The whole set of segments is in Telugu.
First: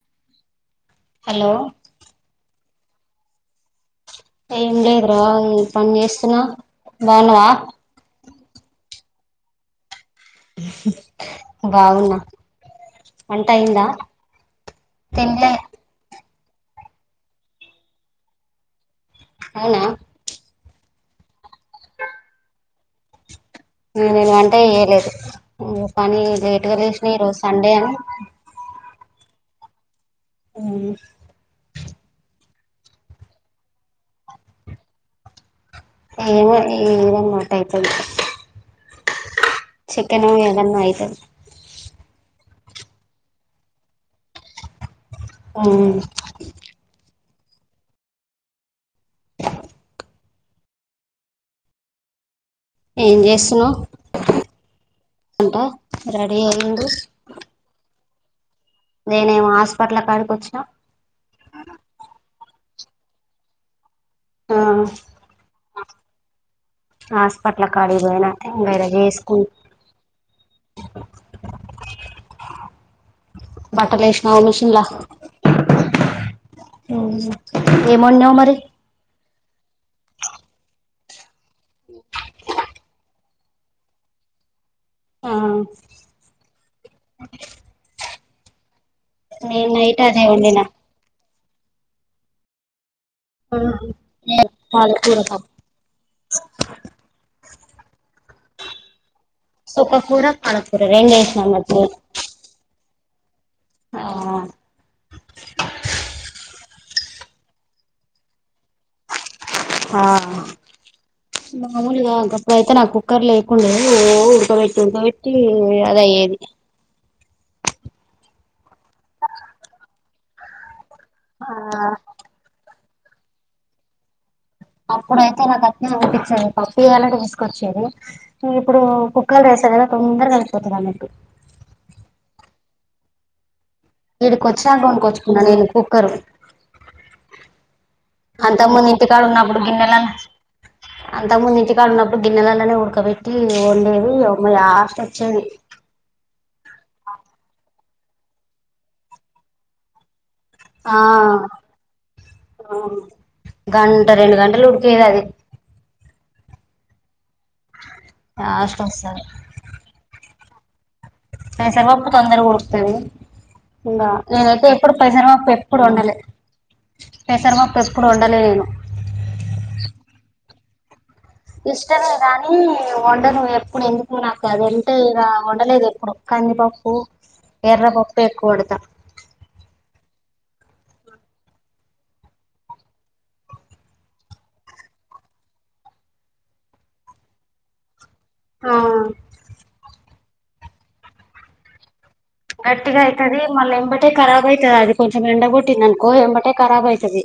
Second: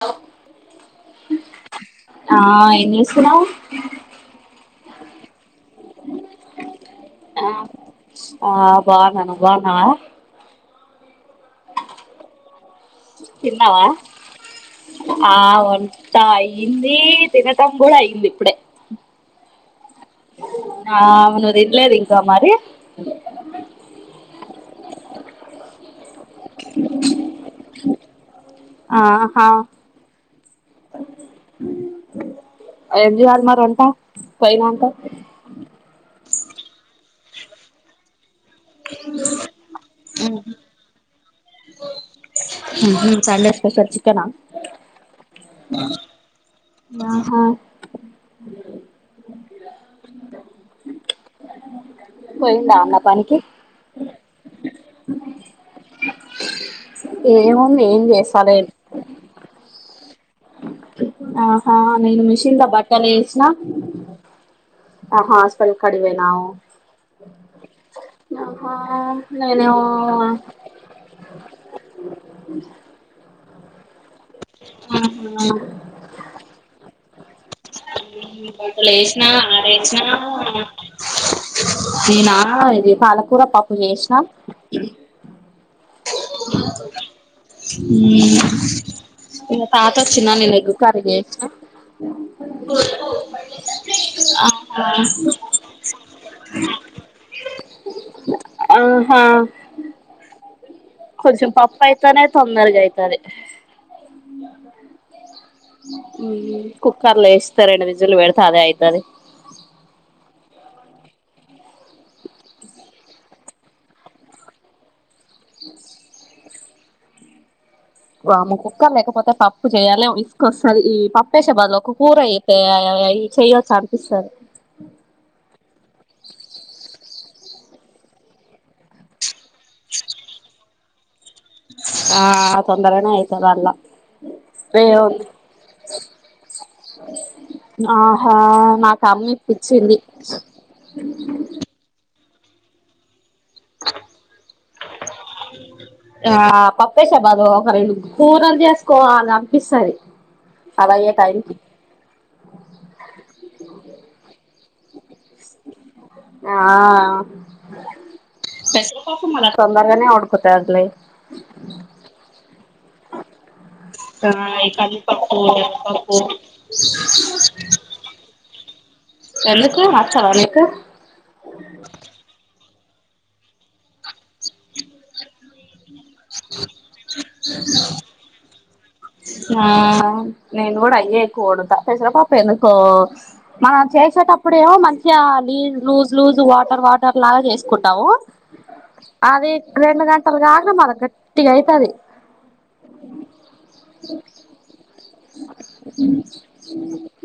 లో హలో ఏం చేస్తున్నావ్ ఏం లేదు రా ఈ పని చేస్తున్నా బాన్నావా ఆ బాగున్నాను నువ్వు బాగున్నావా బాగున్నా వంట అయిందా తిన్నావా తినలే ఆ వం టా అయింది తినటం కూడా అయియంది ఇప్పుడే అవునా ఆ నువ్వు తినలేదు ఇంకా మరి ననువంటే చేయలేదు నువ్వు కానీ లేట్గా లేసినాయి ఈ రోజు సండే అని ఆహా ఆ ఏం చేస్తున్నారు అంట పైన అంట ఏమో ఏదన్న ఒకటి అయితది చక్కెన్ ఏదన్నా అయితది ఉహు సండే స్పెషల్ చికెన్ ఆవునూ ఆ పోయిందా అమ్మ పనికి అంటా రెడీ అయింది ఏముంది ఏం చేస్తాల నేనేమో హాస్పటల్ కాడికి వచ్చిన ఆహా నేను మిషిన్ లో బట్టల ఏసిన ఆహా హాస్పిటల్ కడివేనా హాస్పటల్ కాడకపోయినా వేసుకొని నేనేమో బట్టలేసినావా మిషన్లో ఏం వండినావు మరి నా రెచ్చిన నిన్న ఇది పాల కుర్ర పప్పు చేసిన ఆ ఇంకా నేను తాత నైట్ అదే వచ్చినా వండినా ఎగ్ కర్రీ చేసినా ఏ పాలకూర పప్పు ఆ చుక్కకూర పాన్ కొంచెం పప్పు అయితనే తొందరగా అయితే తది కుక్కర్లో వేస్తే రెండు విజిల్లు కడితే అదే అయితది ఆ మామూలుగా కప్పుడుయితే నాకు కుక్కర్ లేకుండే ఉడకబెట్టి ఉడకబెట్టి అది ఏది వామ్మో కుక్కర్ లేకపోతే పప్పు చేయ్యాలి ఇసుకొస్తంది ఈ ఆ పప్పేసే బాదులో ఒక కూర అయిపోయా అ చెయొచ్చు అనిపిస్తాదీ అప్పుడైతే నాకు అట్నే అనిపించేది పప్పు చేయాలంటే విసుకు వచ్చేది ఇప్పుడు కుక్కర్లో ఏసా కదా తొందరగా అయిపోతుంది అన్నట్టు ఆ తొందరనే ఆయితారు అలా ఈడికి వచ్చాక కొనకొచ్చుకున్నా నేను కుక్కరు ఆహా అంత ముందు నాకు ఇంటి కాడ అమ్మ ఉన్నప్పుడు గిన్నెల ఇప్పించింది అంతా ముందుంటి కాడ ఉన్నప్పుడు గిన్నెలలోనే ఉడుకబట్ ఉండేవి ఉమ ఆస్ వచ్చేది ఆ పప్పేసా బాబు ఒక రెండు కూరలు చేసుకోవాల అనిపిస్తది అది ఆ అయ్యే టైంకి గంట రెండు గంటలు ఉడికయత్తి అది ఆ లాస్ట్ పెసర వస్తది పప్పు మళ్ల తొందరగానేడు కొట్టారులే పెసరపప్పు తొందరగ ఉడకుతది ఇంగ ఆ నేనైతే ఈ ఎప్పుడు కందిపప్పు పెసరపప్పు ఎప్పుడు వండలే మినపప్పు పెసరపప్పు ఎప్పుడు వండలే నేను వెళ్ళచ్చావా ఎందుకు మచ్చాల ఎందుకు ఇష్టమే కాని వండను ఎప్పుడు ఎందుకు నాకు అది అంటే ఇగ వండలేదు ఎప్పుడు కందిపప్పు ఎర్రపప్పు ఎక్కువ పెడతాం ఆ నేను కూడా అయ్యే ఎక్కువ వండుతా పెసరపప్పు ఎందుకో మ చేసేటప్పుడేమో మంచిగా లీజ్ లూజ్ లూజ్ వాటర్ వాటర్ లాగా చేసుకుంటావు అది రెండు గంటలుగాగమరి గట్టిగ అయితది గట్టిగా అయితది మళ్ళీ ఎంబటే ఖరాబ్ అయితది అది కొంచం ఎండగొట్టింది అనుకో ఎంబటేఖరాబ్ అయితది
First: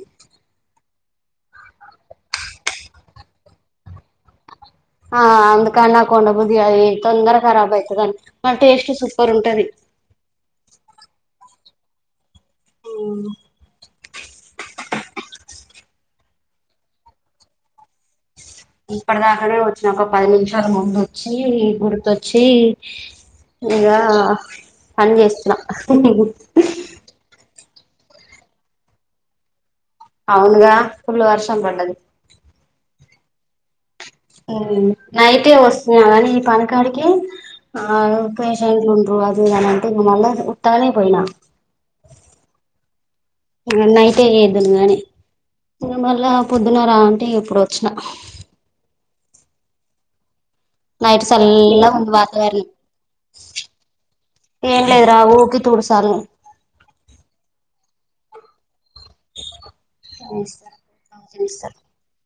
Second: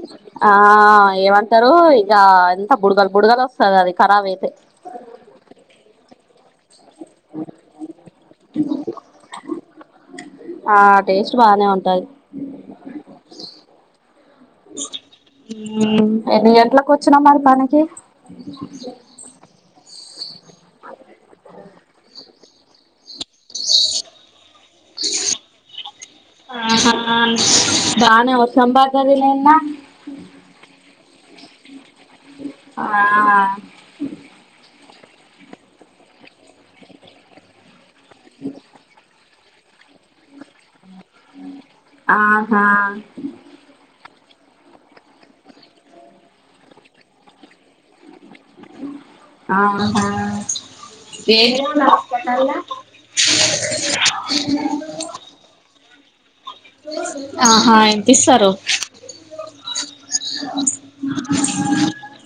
ఏమంటరు ఇంక ఎంత బుడగలు బుడగలు వస్తది అది రాబ్ అయితే ఆ అందుకని నాకు ఉండబుద్ది ఇది అది తొందర కరాబ్ అవయితది అని మన టేస్ట్ సూపర్ ఉంటది ఆ టేస్ట్ బానే ఉంటది ఓ ఎన్ని గంట్లలకు వచ్చిన మరి పనికి ఇప్పటి దాకానే వచ్చిన ఒక పది నిమిషాల ముందు వచ్చి గుర్తొచ్చి ఇగా పని చేస్తున్న ఆహా బానే వర్షం బాగాది లేన్న అవునుగా ఫుల్ వర్షం పడ్దది ఆ నైతేే వస్తున్నావ నీ పనికాడికి ఆ పేషెంట్ ఉండరు అది ఇది నంట ఇంగ మళ్ళ ఉట్టాలే పోయినా ఆహా అ ఏదునుగాని మళ్ళ పొద్దునారా అంటే ఇప్పుడు వచ్చిన ఆహా నైట్ ఏమిలా చల్లగ ఉంది హాస్పిటల్లా వాతావరన ఏం లేదురా ఊకి తుడుసాలని ఆహా ఎంతిస్తారు నిర్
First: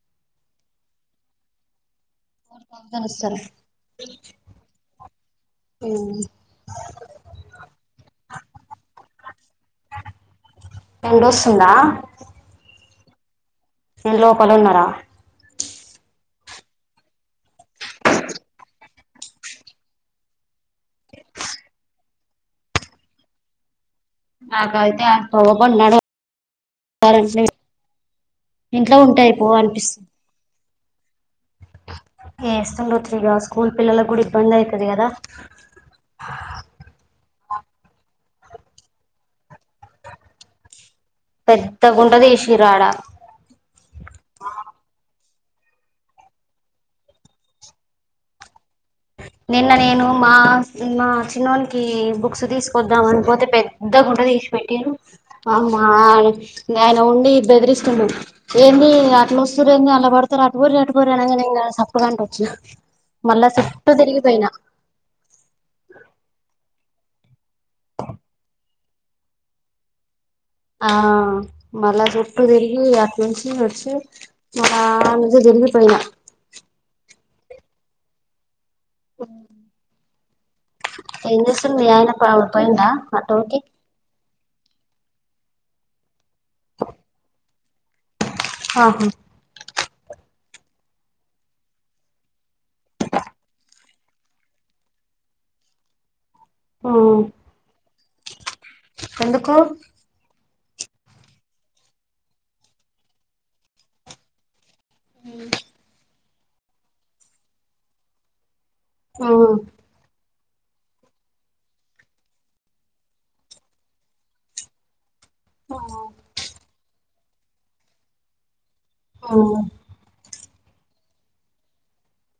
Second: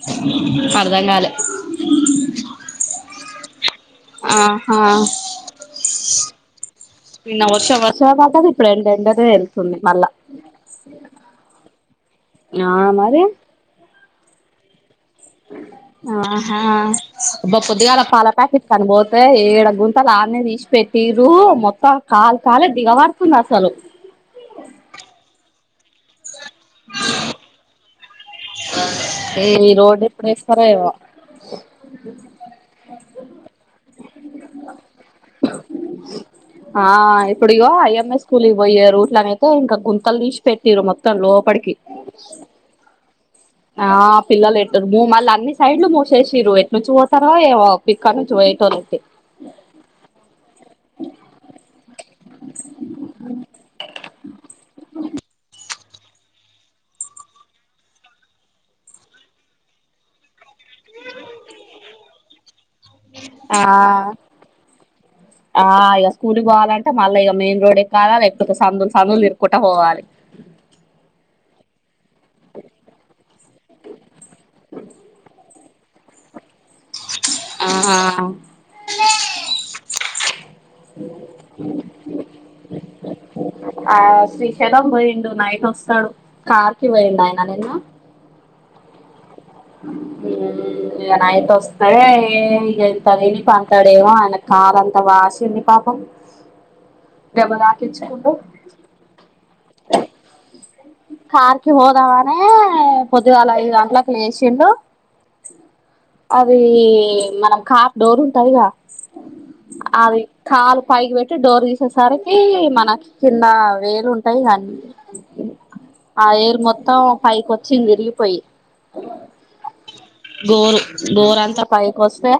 అర్ధం కాలే వస్తారా ఆహా ఆ ఇన్న వర్ష వర్ష పాటది ఇప్పుడు ఎండ ఎండదే వెళ్తుంది మళ్ళా ఎండ వస్తుందా ఆ మరి ఇంటి లోపలు ఉన్నార ఆహాబ్బ పొద్దిగాల పాల ప్యాకెట్ కని పోతే ఏడ గుంతలు డినే తీసిపోయి తీరు మొత్తం కాలు కాలే దిగబడుతుంది అసలు నాకయితే ఆ ప్రోబన్నాడు ఈ రోడ్ ఎప్పుడు వేస్తారో ఏమో ఏ ఇస్తండో ఇగా స్కూల్ పిల్లలకు కూడా ఇబ్బంది అవుతుది కదా ఆ ఇప్పుదూ ఇంగో అయ్య లి పోయారు ఇట్లా అయితే ఇంకా గుంతలు తీసి పెట్టిరు మొం లోపలికి పెద్ద గుంట తీసిర్రు ఆడ ఆ పిల్లలు ఎట్టారు మూ మళ్ళ ని సాడ్లు మూసేసిరు ఎట్లు నుచి పోతారో ఏమో పోయేతోలు నిన్న నేను మా మా చిన్నోనికి బుక్స్ తీసుకొద్దాం అని పోతే పెద్ద గుంట తీసి పెట్టిండ్రు ఆయన ఉండి బెదిరిస్తున్నాం ఏది అట్లా వస్తురూ ఏది అల పడుత అట్టుపోరి అట్టుపోరి అనగా ఇ సప్పు కంట వచ్చి మళ్ళా స ఆ ఇక స్కూల్కి పోవాలంటే మళ్ళా ఇక మెయిన్ రోడే ఎక్కల లేకపోతే సందులు సందులు తిరుకుంట పోవాలి ఆ మళ్ళా చుట్టూ తిరిగి అట్ నుంచి నచి మళ్ళ నుంచి ఇది పోయిన ఆహా ఆ ఏం చేస్తుండు మీ ఆయన పోయిండా ఆటో కి చద పోయిండు నైట్ వస్తాడు కార్ కి పోయిండు ఆయన నిన్న ఆహా ఉమ్ ఇంకా నైట్ వస్తాడ ఇగ ఎంతదని పంతాడేవ అయ మదంతా వాసింది పాపం [inaudible] దెబ్బ తాకించుకుండు ఎందుకు కార్కి పోదామనే పొద్దిదుగాల ఐదు గంటలకు లేచిండు అది మన కార్ డోర్ ఉంటాదిగా ఆ కాలు పైకి పెట్టి డోర్ తీసేసరికి మన కింద వేలు ఉంటాయి ఇన్ని ఆ వేలు మొత్తం పైకి వచ్చింది విరిగిపోంది ఆ గోరు గోరు అంతా పైకి వస్తే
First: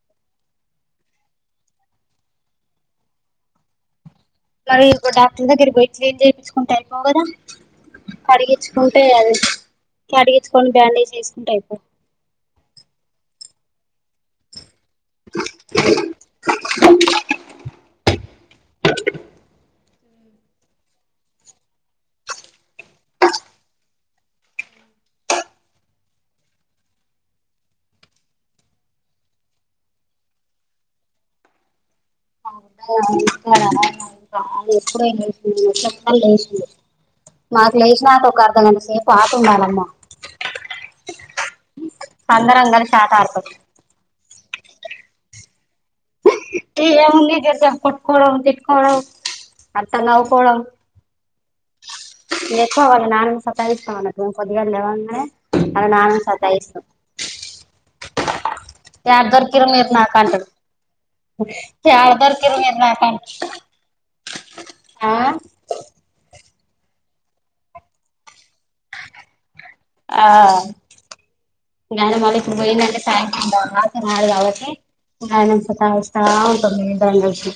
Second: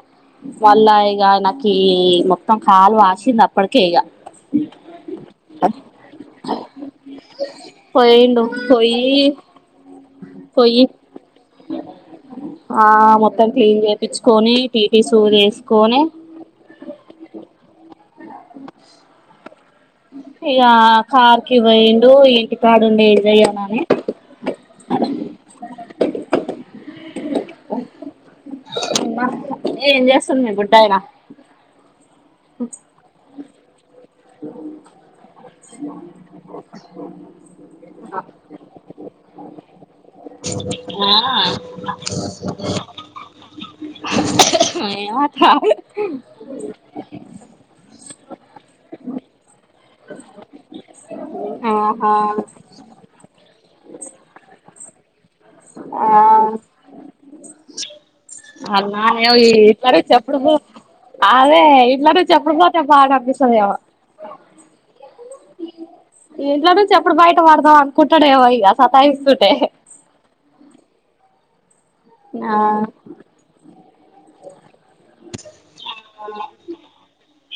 మళ్ళా ఇక ఆయనకి మొత్తం కాలు వాసింది అప్పటికే ఇక మరి డాక్టర్ దగ్గరికి పోయి క్లీన్ చేయిుకుంటారు అయిపో కదా పోయిండు కడిగించుకుంటే పోయి అది కడిగించుకొని పోయి బ్యాండేజ్ చేసుకుంటే అయిపో ఆ మొత్తం క్లీన్ చేయిపించుకుని టిటి సూదసుకోనే ఇక కార్ కి పోయిండు ఇంటికాడుండి ఏ చెయ్యానుని [inaudible] ఓ ఏం చేస్తుంది మీ బుట్టయన అ ఎప్పుడ లేసిక్క లేచంది మాకు లేచినక ఒక అర్ధం కంతసేపు ఆటంలమ్మ ఆ అందరం కలిసి ఆట ఆడుతాం ఏ మాట ఏముంది దుర్గా కోట్కోడం తిట్కోడం అంత నవ్వుకోడం ఆహా ఇంగ ఎక్కువ వాళ్ళ నాన్న ని సాతాయిస్తాన్నాడు పొద్దుగాల లెవ్వంగానే ఆళ్ల ఆ నాన్న ని సతాయిస్తుంది అన్నా యాడ దొరికిర్రు ఇట్ల మీర్ నుంచి నాకు అని ఎప్పుడు అంటడు పో అదే యాడ ఇంట్లో నుంచి ఎప్పుడు దొరికిర్రు మీర్ పోతే నాకు బాగా అంటడు అనిపిస్తదేమో ఆ ఇంట్లో నుంచి ఎప్పుడు బయట పడదాం అనుకుంటాడేవో ఇగ సతాయిస్తుంటే ఆ ఇంగ ఆయన మళ్ళీ ఇప్పుడు ఆ పోయిందంటే సాయ రాన్నారు కాబట్టి ఆయన ని సతాయిస్తుంది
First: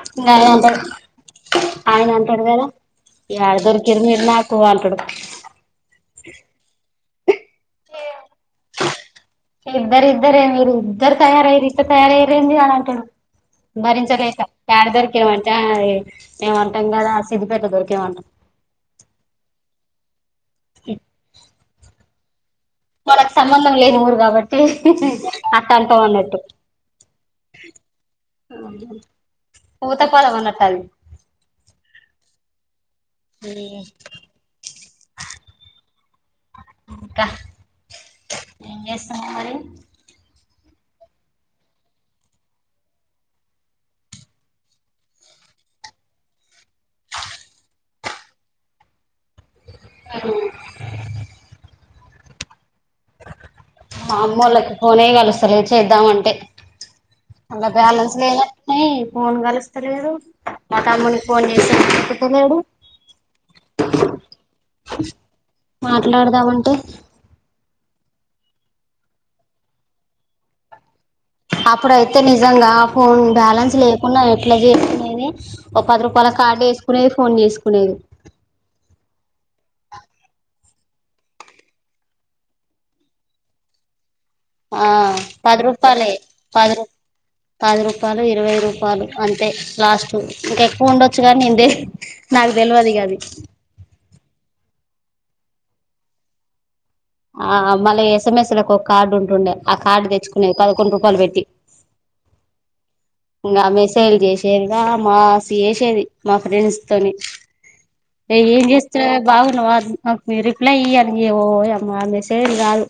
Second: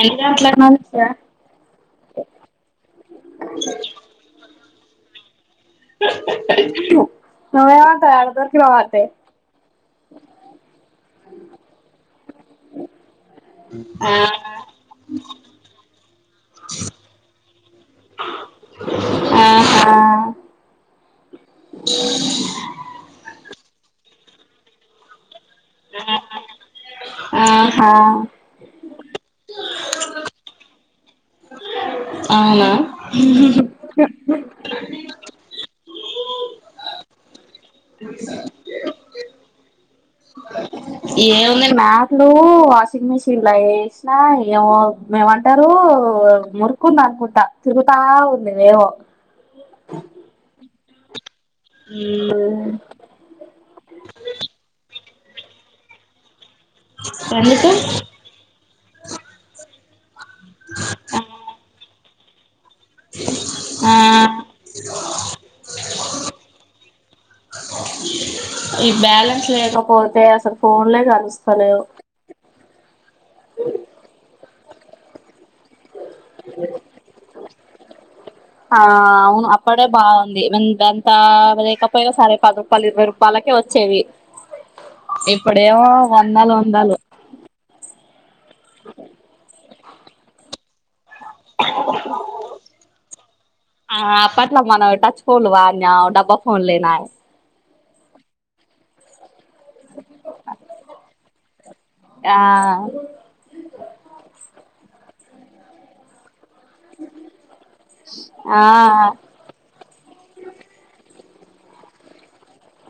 ఎన్ని ఇంగ ఆయన గంటలకు అంటడు నుంచి ఆయన అంటడు గాని యాడ దొరికిర్రు మీర్ నాకు కు అంటడు [inaudible] మేం అంటం యాడ దొరికినవ్ అని ఇద్దరు ఇద్దరే మీరు ఇద్దరు తయారయిర్రు ఇద్దరు తయారయిరెంది అని అంటడు ఆ భరించకలేక యాడ దొరికిరమంటే ఏమంటాం కదా సిద్ధిపేట దొరి కిం అంట ఆహా మనకు సంబంధం లేని ఊరు కాబట్టి అట్ట అంటం అన్నట్టు ఆహా ఉతకాలం అన్నట్టు అది అవునా ఇంకా ఏం [inaudible] మరి ఏముంది మ్యాట్లు వాషింగ్ మిషిన్ల ఏష్నా ఏమో మేమంటారు మురుకుందనుకుంటా తిరుగుతా ఉంది వేగం అ ఇల్లు ఎస్తలేదు చేద్దామంటే ఎందుకు ఎత్తలేడు మాతమ్మునికి ఫోన్ చేసి ఎత్తుత లేడు ఆ మాట్లాడదామంటే ఈ బ్యాలెన్స్ లేకపోతే అసలు ఫోన్లే కాదు అప్పుడయితే నిజంగా ఫోన్ బ్యాలెన్స్ లేకుండా ఎట్ల చే ఒక పది రూపాయల కార్డు వేసుకునేది ఫోన్ చేసుకునేది ఆ అవును అప్పుడే బాగుంది గంతా లేకపోయినా సరే పది రూపాయలు ఇరవై రూపాయలకే వచ్చేవి ఆ పది ఇప్పుడెమో రూపాయలే వందలు పది రూ వందలు పది రూపాయలు ఇరవై రూపాయలు అంతే లాస్ట్ ఇంకా ఎక్కువ ఉండ చ్చుగా నేను నాకు తెలువది గాది ఫోల్ వా డబ్బా ఫోన్లేనాయి ఆ మళ్ళీ ఎస్ఎంఎస్ లకు ఒక కార్డ్ ఉంటుండే ఆ కార్డు తెచ్చుకునేది పదకొండు రూపాయలు పెట్టి ఆ ఇంగ ఆ మెసేజ్లు చేసేదిలే మాసి చేసేది మా ఫ్రెంస్ తోని ఆ ఏం చేస్తార బాగున్నావు నాకు మీ రిప్లై ఇయ్యాలి ఇయ ఓయమ్మ ఆ మెసేజ్లు గాదు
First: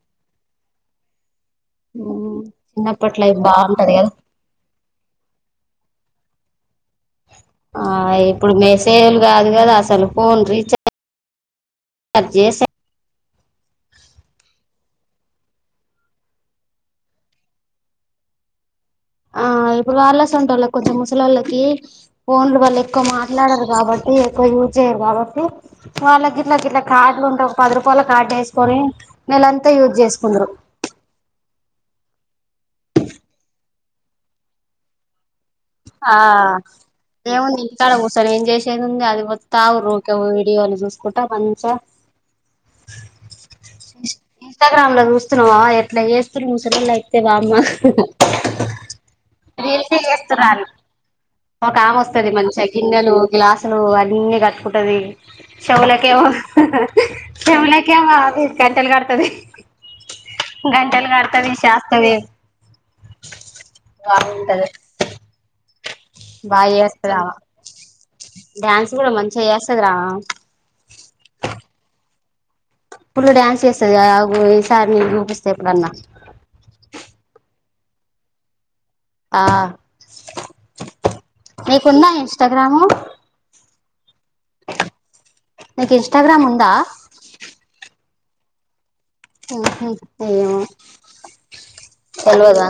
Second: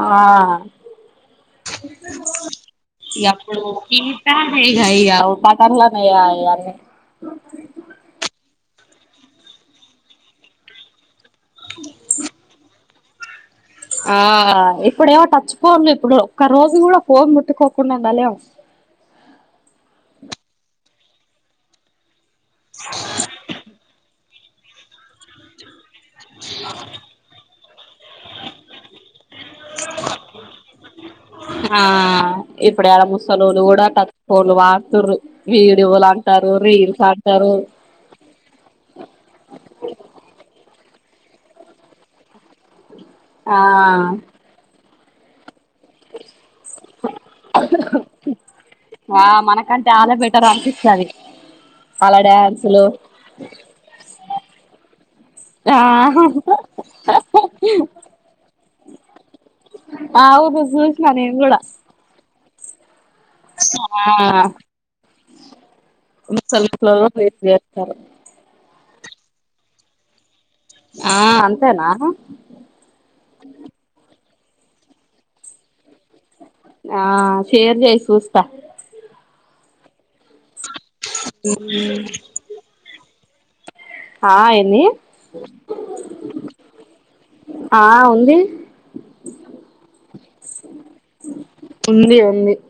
ఆ ఉ అప్పుడు ప పాటలా న అ సేలు గాదు కదా అసలు ఫోన్ రీచార్జ్ రీజ్ చేస ఆ ఇప్పుడేమో టచ్ ఫోన్లు ఇప్పుడు ఒక్క రోజు కూడా ఫోన్ ముట్టుకోకుండా ఉండలేం ఆ ఇప్పుడు వాళ్ళస్ ఉంటల కొంచెం ముసలి వాళ్ళకి ఫోన్లు వాల్ల ఎక్కువ మాట్లాడరు కాబట్టి ఎక్కువ యూజ్ చేయ్యరు కాబట్టి వాళ్ళకి ఇట్లా గిట్లా కార్డులు ఉండవ్ ఒక పది రూపాయల కార్డు వేసుకొని నెలంతా యూజ్ చేసుకుందరు ఆ ఇప్పుడు యాడ కూసోల్లావులు కూడా తత్పోలు వార్తురు ఎవలో ఆ అంటారు రీల్స్ ఏముంది ఇంతగుసలు ఏం చేసేది ఉంది అది పోత్తవురికే వీడియోలు చూస్ కుంట మంచిగ ఆ చూస్తున్నావా ఎ ఇట్లా చేస్తూరు ముసటిలు అయితే బా అమ్మ ఆ మనకంటే రీల్సే ఆళ్ళే బెటర్ చేస్తున్నారు అనిపిస్తది ఒక ఆమె వాళ్ళ వస్తది మంచిగా డ్యాన్సులు గిన్నెలు గ్లాసులు అన్ని కట్టుకుంటది ఆ చెవులకి ఏమో శౌలకి ఏమో అవి గంటేలు కడ్తది అవును గంటలు చూసిన నేను గడతది కూడా ఆ బాగ ముసలోళ్లలో చేస్తది అవా రేప్ చేస్తారు డ్యాన్స్ కూడా మంచిగ చేస్తది రా ఆ అంతేనా ఈ సారి నేన్ చూపిస్త ఎప్పుడన్నా ఆ షేర్ చేయి సూస్త ఆ నీకుంద ఇన్స్టాగ్రామ్ ఆ ఏంది నీకు ఇన్స్టాగ్రామ్ ఉందా ఆ ఉంది అహు ఏమో ఉంది ఉంది తెల్వదా